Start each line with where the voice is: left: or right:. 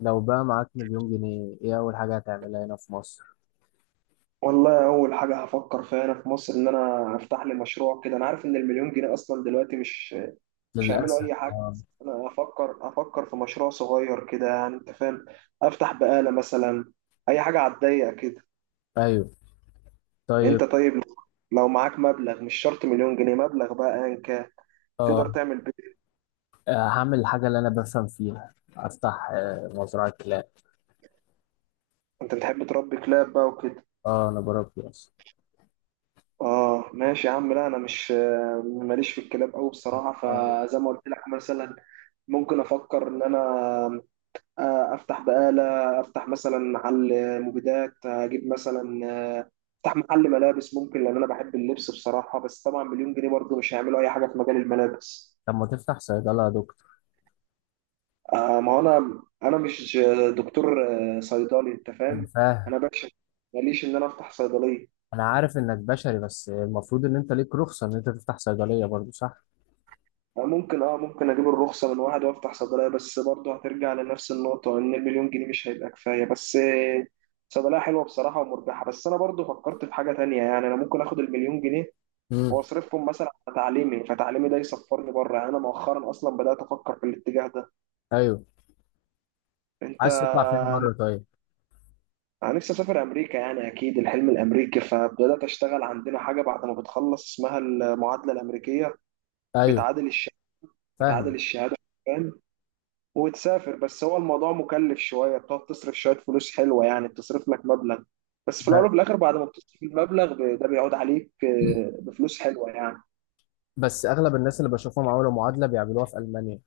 left: لو بقى معاك مليون جنيه ايه اول حاجة هتعملها هنا في مصر؟
right: والله اول حاجه هفكر فيها هنا في مصر ان انا افتح لي مشروع كده. انا عارف ان المليون جنيه اصلا دلوقتي مش هيعملوا
left: للأسف
right: اي حاجه.
left: اه.
right: بس انا افكر في مشروع صغير كده، يعني انت فاهم. افتح بقاله مثلا، اي حاجه على الضيق كده.
left: ايوه. طيب.
right: انت طيب، لو معاك مبلغ مش شرط مليون جنيه، مبلغ بقى ايا كان تقدر
left: اه
right: تعمل بيه.
left: هعمل الحاجة اللي انا بفهم فيها، افتح مزرعة كلاب.
right: انت بتحب تربي كلاب بقى وكده.
left: اه انا بربي اصلا.
right: اه ماشي يا عم. لا انا مش، ماليش في الكلاب قوي بصراحه.
left: آه،
right: فزي ما قلت لك، مثلا ممكن افكر ان انا افتح بقالة، افتح مثلا محل مبيدات، اجيب مثلا آه، افتح محل ملابس ممكن لان انا بحب اللبس بصراحة. بس طبعا مليون جنيه برضه مش هيعملوا اي حاجة في مجال الملابس.
left: طب ما تفتح صيدلة يا دكتور؟
right: ما هو انا مش دكتور. صيدلي، انت
left: انا
right: فاهم.
left: فاهم.
right: انا بكشف، ماليش ان انا افتح صيدلية.
left: انا عارف انك بشري، بس المفروض ان انت ليك رخصة ان انت تفتح صيدلية برضو، صح؟
right: ممكن، ممكن اجيب الرخصة من واحد وافتح صيدلية. بس برضه هترجع لنفس النقطة ان المليون جنيه مش هيبقى كفاية. بس صيدلية حلوة بصراحة ومربحة. بس انا برضه فكرت في حاجة تانية، يعني انا ممكن اخد المليون جنيه
left: امم.
right: واصرفهم مثلا على تعليمي. فتعليمي ده يسفرني بره، يعني انا مؤخرا اصلا بدات افكر في الاتجاه ده.
left: ايوه،
right: انت،
left: عايز تطلع فين بره طيب؟
right: انا نفسي اسافر امريكا، يعني اكيد الحلم الامريكي. فبدات اشتغل عندنا حاجه بعد ما بتخلص اسمها المعادله الامريكيه،
left: ايوه،
right: بتعادل الشهاده،
left: فاهمك.
right: بتعادل الشهاده. فاهم؟ وتسافر. بس هو الموضوع مكلف شويه، بتقعد تصرف شويه فلوس حلوه يعني، بتصرف لك مبلغ. بس في الاول
left: ب-
right: وفي الاخر بعد ما بتصرف المبلغ ده بيعود عليك بفلوس حلوه يعني.
left: بس اغلب الناس اللي بشوفهم عملوا معادلة بيعملوها في ألمانيا.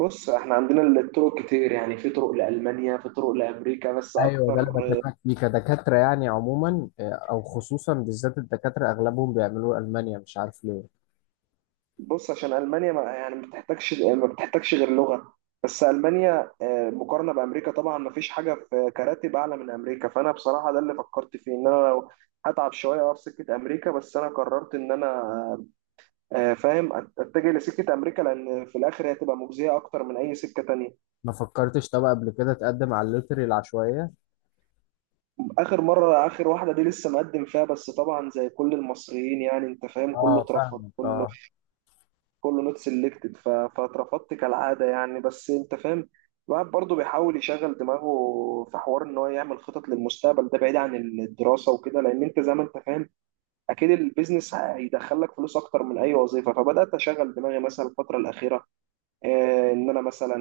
right: بص احنا عندنا الطرق كتير، يعني في طرق لألمانيا، في طرق لأمريكا بس
left: ايوه، ده اللي
right: أكتر.
left: بكلمك فيه كدكاتره يعني، عموما او خصوصا بالذات الدكاتره اغلبهم بيعملوه المانيا، مش عارف ليه.
right: بص عشان ألمانيا ما يعني ما بتحتاجش غير لغة بس. ألمانيا مقارنة بأمريكا طبعا ما فيش حاجة في كراتب أعلى من أمريكا، فأنا بصراحة ده اللي فكرت فيه، إن أنا لو هتعب شوية أقف سكة أمريكا. بس أنا قررت إن أنا فاهم، أتجه لسكة أمريكا، لأن في الآخر هي هتبقى مجزية أكتر من أي سكة تانية.
left: ما فكرتش طب قبل كده تقدم على اللوتري العشوائيه؟
right: آخر مرة، آخر واحدة دي لسه مقدم فيها. بس طبعا زي كل المصريين، يعني أنت فاهم، كله
left: اه
right: اترفض،
left: فاهمك،
right: كله
left: اه.
right: كله نوت سيلكتد، فاترفضت كالعاده يعني. بس انت فاهم، الواحد برضه بيحاول يشغل دماغه في حوار ان هو يعمل خطط للمستقبل، ده بعيد عن الدراسه وكده. لان انت زي ما انت فاهم، اكيد البيزنس هيدخلك فلوس اكتر من اي وظيفه. فبدات اشغل دماغي مثلا الفتره الاخيره ان انا مثلا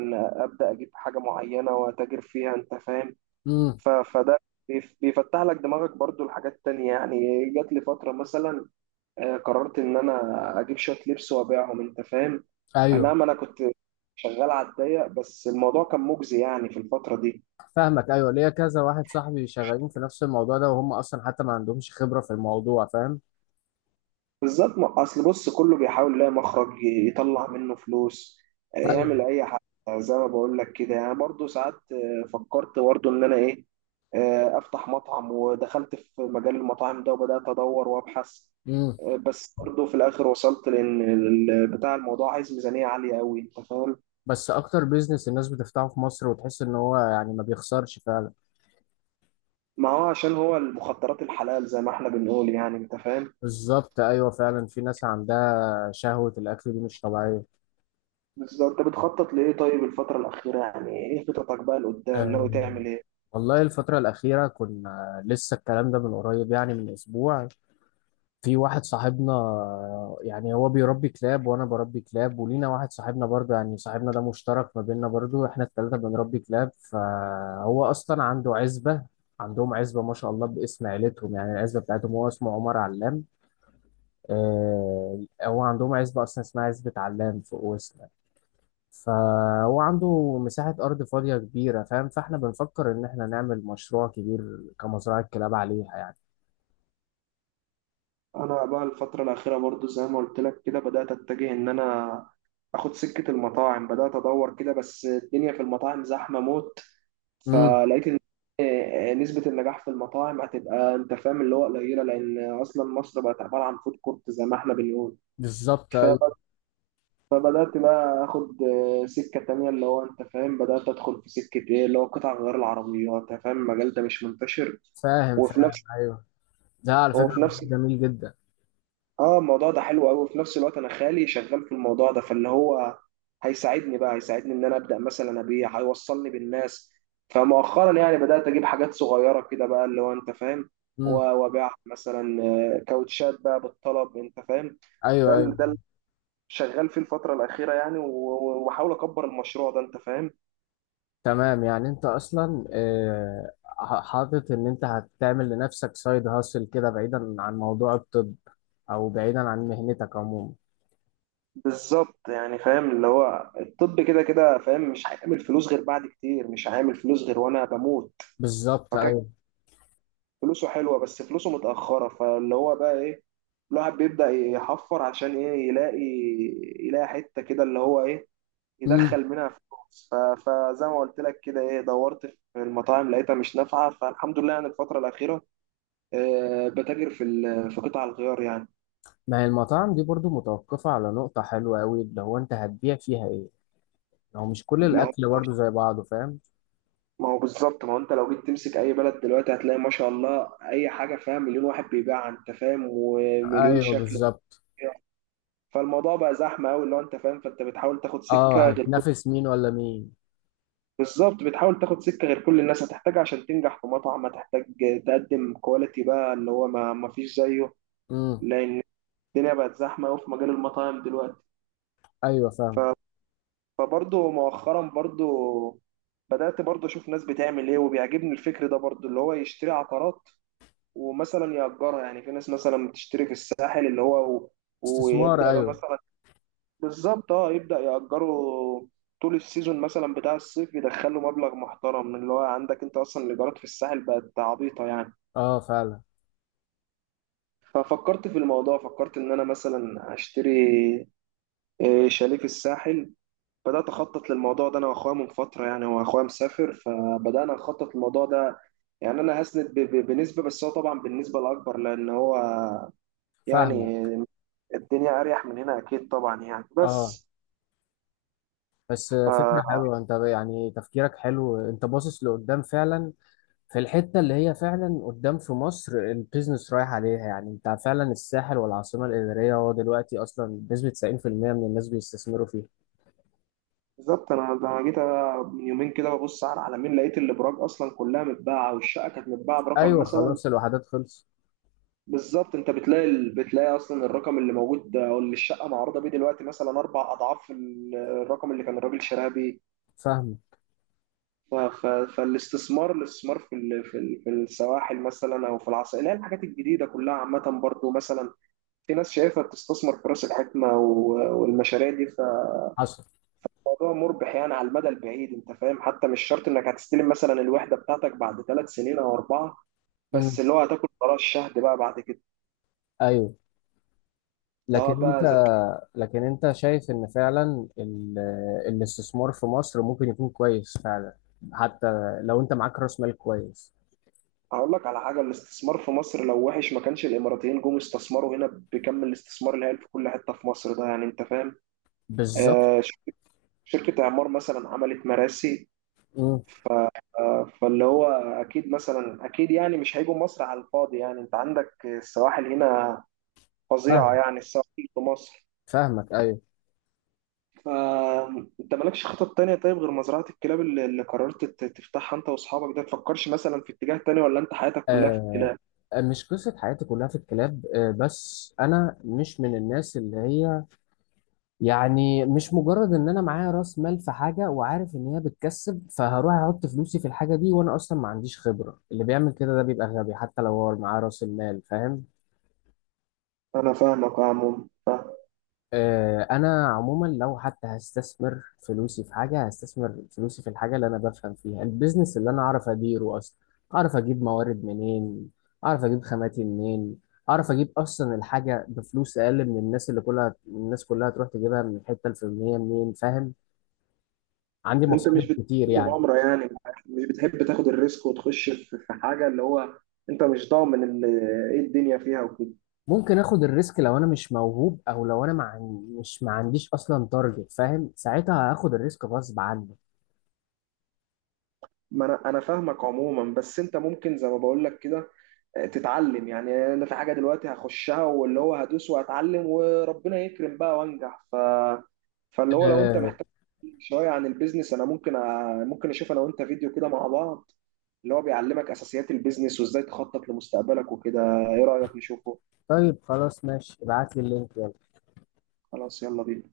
right: ابدا اجيب حاجه معينه واتاجر فيها، انت فاهم.
left: امم.
right: فده بيفتح لك دماغك برضو لحاجات تانية يعني. جات لي فترة مثلا قررت ان انا اجيب شويه لبس وابيعهم، انت فاهم. انا،
left: ايوه
right: ما انا كنت شغال على الضيق، بس الموضوع كان مجزي يعني في الفتره دي
left: فاهمك. ايوه ليا كذا واحد صاحبي شغالين في نفس الموضوع ده، وهم اصلا حتى ما عندهمش خبره في الموضوع، فاهم؟
right: بالذات. اصل بص كله بيحاول يلاقي مخرج يطلع منه فلوس،
left: ايوه.
right: يعمل اي حاجه زي ما بقول لك كده يعني. برضه ساعات فكرت برضه ان انا ايه، افتح مطعم. ودخلت في مجال المطاعم ده وبدات ادور وابحث.
left: امم.
right: بس برضه في الاخر وصلت لان بتاع الموضوع عايز ميزانيه عاليه قوي، انت فاهم.
left: بس اكتر بيزنس الناس بتفتحه في مصر وتحس ان هو يعني ما بيخسرش فعلا.
right: ما هو عشان هو المخدرات الحلال زي ما احنا بنقول يعني، انت فاهم.
left: بالظبط، ايوه فعلا، في ناس عندها شهوه الاكل دي مش طبيعيه.
right: بس انت بتخطط لايه طيب الفترة الأخيرة؟ يعني ايه خططك بقى لقدام، ناوي
left: آه،
right: تعمل ايه؟
left: والله الفترة الأخيرة كنا لسه الكلام ده من قريب، يعني من أسبوع. في واحد صاحبنا، يعني هو بيربي كلاب وأنا بربي كلاب، ولينا واحد صاحبنا برضه، يعني صاحبنا ده مشترك ما بيننا، برضه إحنا التلاتة بنربي كلاب، فهو أصلا عنده عزبة. عندهم عزبة ما شاء الله باسم عيلتهم، يعني العزبة بتاعتهم، هو اسمه عمر علام. هو عندهم عزبة أصلا اسمها عزبة علام فوق وسط. فهو عنده مساحة أرض فاضية كبيرة، فاهم؟ فاحنا بنفكر إن احنا نعمل مشروع كبير كمزرعة كلاب عليها يعني.
right: انا بقى الفترة الأخيرة برضو زي ما قلت لك كده بدأت اتجه ان انا اخد سكة المطاعم، بدأت ادور كده. بس الدنيا في المطاعم زحمة موت.
left: امم.
right: فلقيت ان نسبة النجاح في المطاعم هتبقى انت فاهم اللي هو قليلة، لان اصلا مصر بقت عبارة عن فود كورت زي ما احنا بنقول.
left: بالظبط أيوه.
right: فبدأت بقى اخد سكة تانية اللي هو انت فاهم، بدأت ادخل في سكة ايه اللي هو قطع غيار العربيات، انت فاهم. المجال ده مش منتشر.
left: فاهم
right: وفي
left: فاهم،
right: نفس
left: أيوه، ده على فكرة
right: وفي نفس
left: مجال جميل جدا.
right: اه الموضوع ده حلو قوي. وفي نفس الوقت انا خالي شغال في الموضوع ده، فاللي هو هيساعدني ان انا ابدأ مثلا ابيع، هيوصلني بالناس. فمؤخرا يعني بدأت اجيب حاجات صغيرة كده بقى، اللي هو انت فاهم، و-
left: امم.
right: وابيع مثلا كاوتشات بقى بالطلب، انت فاهم. ده
left: أيوه أيوه.
right: ال- ده ال- شغال فيه الفترة الأخيرة يعني. وبحاول أكبر المشروع ده أنت فاهم.
left: تمام، يعني أنت أصلا حاطط إن أنت هتعمل لنفسك سايد هاسل كده بعيدا عن موضوع الطب، أو بعيدا عن مهنتك عموما.
right: بالظبط، يعني فاهم اللي هو الطب كده كده فاهم مش هيعمل فلوس غير بعد كتير، مش هيعمل فلوس غير وانا بموت.
left: بالظبط
right: فكان
left: أيوه.
right: فلوسه حلوه بس فلوسه متاخره. فاللي هو بقى ايه، الواحد بيبدا يحفر عشان ايه، يلاقي، يلاقي حته كده اللي هو ايه،
left: امم.
right: يدخل منها فلوس. فزي ما قلت لك كده ايه، دورت في المطاعم لقيتها مش نافعه. فالحمد لله يعني الفتره الاخيره بتاجر في في قطع الغيار.
left: ما هي المطاعم دي برضو متوقفة على نقطة حلوة أوي، اللي هو أنت هتبيع فيها إيه؟ هو مش كل
right: يعني
left: الاكل برضه زي بعضه، فاهم؟
right: ما هو بالظبط، ما هو انت لو جيت تمسك اي بلد دلوقتي هتلاقي ما شاء الله اي حاجه فيها مليون واحد بيبيعها، انت فاهم، ومليون
left: ايوه
right: شكل
left: بالظبط.
right: وبتاع. فالموضوع بقى زحمه قوي اللي هو انت فاهم. فانت بتحاول تاخد
left: اه
right: سكه غير كل...
left: هتنافس مين ولا مين؟
right: بالظبط، بتحاول تاخد سكه غير كل الناس. هتحتاجها عشان تنجح في مطعم، هتحتاج تقدم كواليتي بقى اللي هو ما فيش زيه،
left: امم.
right: لان الدنيا بقت زحمه قوي في مجال المطاعم دلوقتي.
left: ايوه فاهم.
right: فبرضه مؤخرا برضه بدأت برضه أشوف ناس بتعمل إيه. وبيعجبني الفكر ده برضه اللي هو يشتري عقارات، ومثلا يأجرها. يعني في ناس مثلا بتشتري في الساحل اللي هو،
left: استثمار،
right: ويبدأ بقى
left: ايوه.
right: مثلا بالظبط، اه، يبدأ يأجره طول السيزون مثلا بتاع الصيف، يدخله مبلغ محترم. من اللي هو عندك، انت اصلا الايجارات في الساحل بقت عبيطة يعني.
left: اه فعلا.
right: ففكرت في الموضوع، فكرت ان انا مثلا اشتري شاليه في الساحل. بدأت أخطط للموضوع ده أنا وأخويا من فترة. يعني هو أخويا مسافر فبدأنا نخطط للموضوع ده. يعني أنا هسند بنسبة، بس هو طبعا بالنسبة الأكبر، لأن هو يعني
left: فاهمك،
right: الدنيا اريح من هنا اكيد طبعا يعني.
left: اه.
right: بس
left: بس فكره
right: ف
left: حلوه، انت يعني تفكيرك حلو، انت باصص لقدام فعلا، في الحته اللي هي فعلا قدام في مصر البيزنس رايح عليها، يعني انت فعلا الساحل والعاصمه الاداريه هو دلوقتي اصلا بنسبه 90% من الناس بيستثمروا فيها.
right: بالظبط، انا جيت من يومين كده ببص على العلمين، لقيت الابراج اصلا كلها متباعه، والشقه كانت متباعه برقم
left: ايوه
right: مثلا.
left: خلاص، الوحدات خلص.
right: بالظبط، انت بتلاقي بتلاقي اصلا الرقم اللي موجود ده او اللي الشقه معروضه بيه دلوقتي مثلا 4 أضعاف الرقم اللي كان الراجل شراها بيه.
left: فاهم.
right: ف- ف- فالاستثمار، الاستثمار في ال- في ال- في السواحل مثلا، او في العصائر اللي هي الحاجات الجديده كلها عامه برضو. مثلا في ناس شايفها بتستثمر في راس الحكمه والمشاريع دي.
left: حصل.
right: الموضوع مربح يعني على المدى البعيد، انت فاهم. حتى مش شرط انك هتستلم مثلا الوحده بتاعتك بعد 3 سنين او 4. بس
left: امم.
right: اللي هو هتاكل براء الشهد بقى بعد كده،
left: ايوه. لكن
right: سواء
left: انت،
right: بقى زك...
left: لكن انت شايف ان فعلا الاستثمار في مصر ممكن يكون كويس فعلا، حتى لو انت معاك راس مال كويس؟
right: هقول لك على حاجه، الاستثمار في مصر لو وحش ما كانش الاماراتيين جم استثمروا هنا بكم الاستثمار الهائل في كل حته في مصر ده، يعني انت فاهم.
left: بالظبط.
right: آه شركه اعمار مثلا عملت مراسي.
left: مم،
right: ف... فاللي هو اكيد يعني مش هيجوا مصر على الفاضي. يعني انت عندك السواحل هنا فظيعه،
left: فاهم.
right: يعني السواحل في مصر.
left: فاهمك، ايوه.
right: فانت مالكش خطط تانية طيب غير مزرعة الكلاب اللي قررت تفتحها انت واصحابك ده؟ تفكرش مثلا في اتجاه تاني، ولا انت حياتك كلها في
left: آه.
right: الكلاب؟
left: آه، مش قصه حياتي كلها في الكلاب، آه بس انا مش من الناس اللي هي، يعني مش مجرد ان انا معايا راس مال في حاجه وعارف ان هي بتكسب فهروح احط فلوسي في الحاجه دي وانا اصلا ما عنديش خبره. اللي بيعمل كده ده بيبقى غبي حتى لو هو معاه راس المال، فاهم؟
right: انا فاهمك يا عموما،
left: انا عموما لو حتى هستثمر فلوسي في حاجه، هستثمر فلوسي في الحاجه اللي انا بفهم فيها، البيزنس اللي انا اعرف اديره اصلا، اعرف اجيب موارد منين، اعرف اجيب خاماتي منين، اعرف اجيب اصلا الحاجه بفلوس اقل من الناس اللي كلها، الناس كلها تروح تجيبها من الحته الفلانيه منين، فاهم؟ عندي
right: انت مش
left: مصاريف
right: بتحب
left: كتير يعني.
right: مغامرة يعني، مش بتحب تاخد الريسك وتخش في حاجة اللي هو انت مش ضامن ايه الدنيا فيها وكده.
left: ممكن اخد الريسك لو انا مش موهوب، او لو انا مع... مش ما عنديش اصلا تارجت، فاهم؟ ساعتها هاخد الريسك غصب عني.
right: ما انا فاهمك عموما. بس انت ممكن زي ما بقول لك كده تتعلم يعني. انا في حاجه دلوقتي هخشها، واللي هو هدوس واتعلم وربنا يكرم بقى وانجح. فاللي هو لو انت
left: أه...
right: محتاج شويه عن البيزنس انا ممكن ممكن اشوف انا وانت فيديو كده مع بعض اللي هو بيعلمك اساسيات البيزنس وازاي تخطط لمستقبلك وكده. ايه رايك نشوفه؟
left: طيب خلاص ماشي، ابعت لي اللينك يلا.
right: خلاص يلا بينا.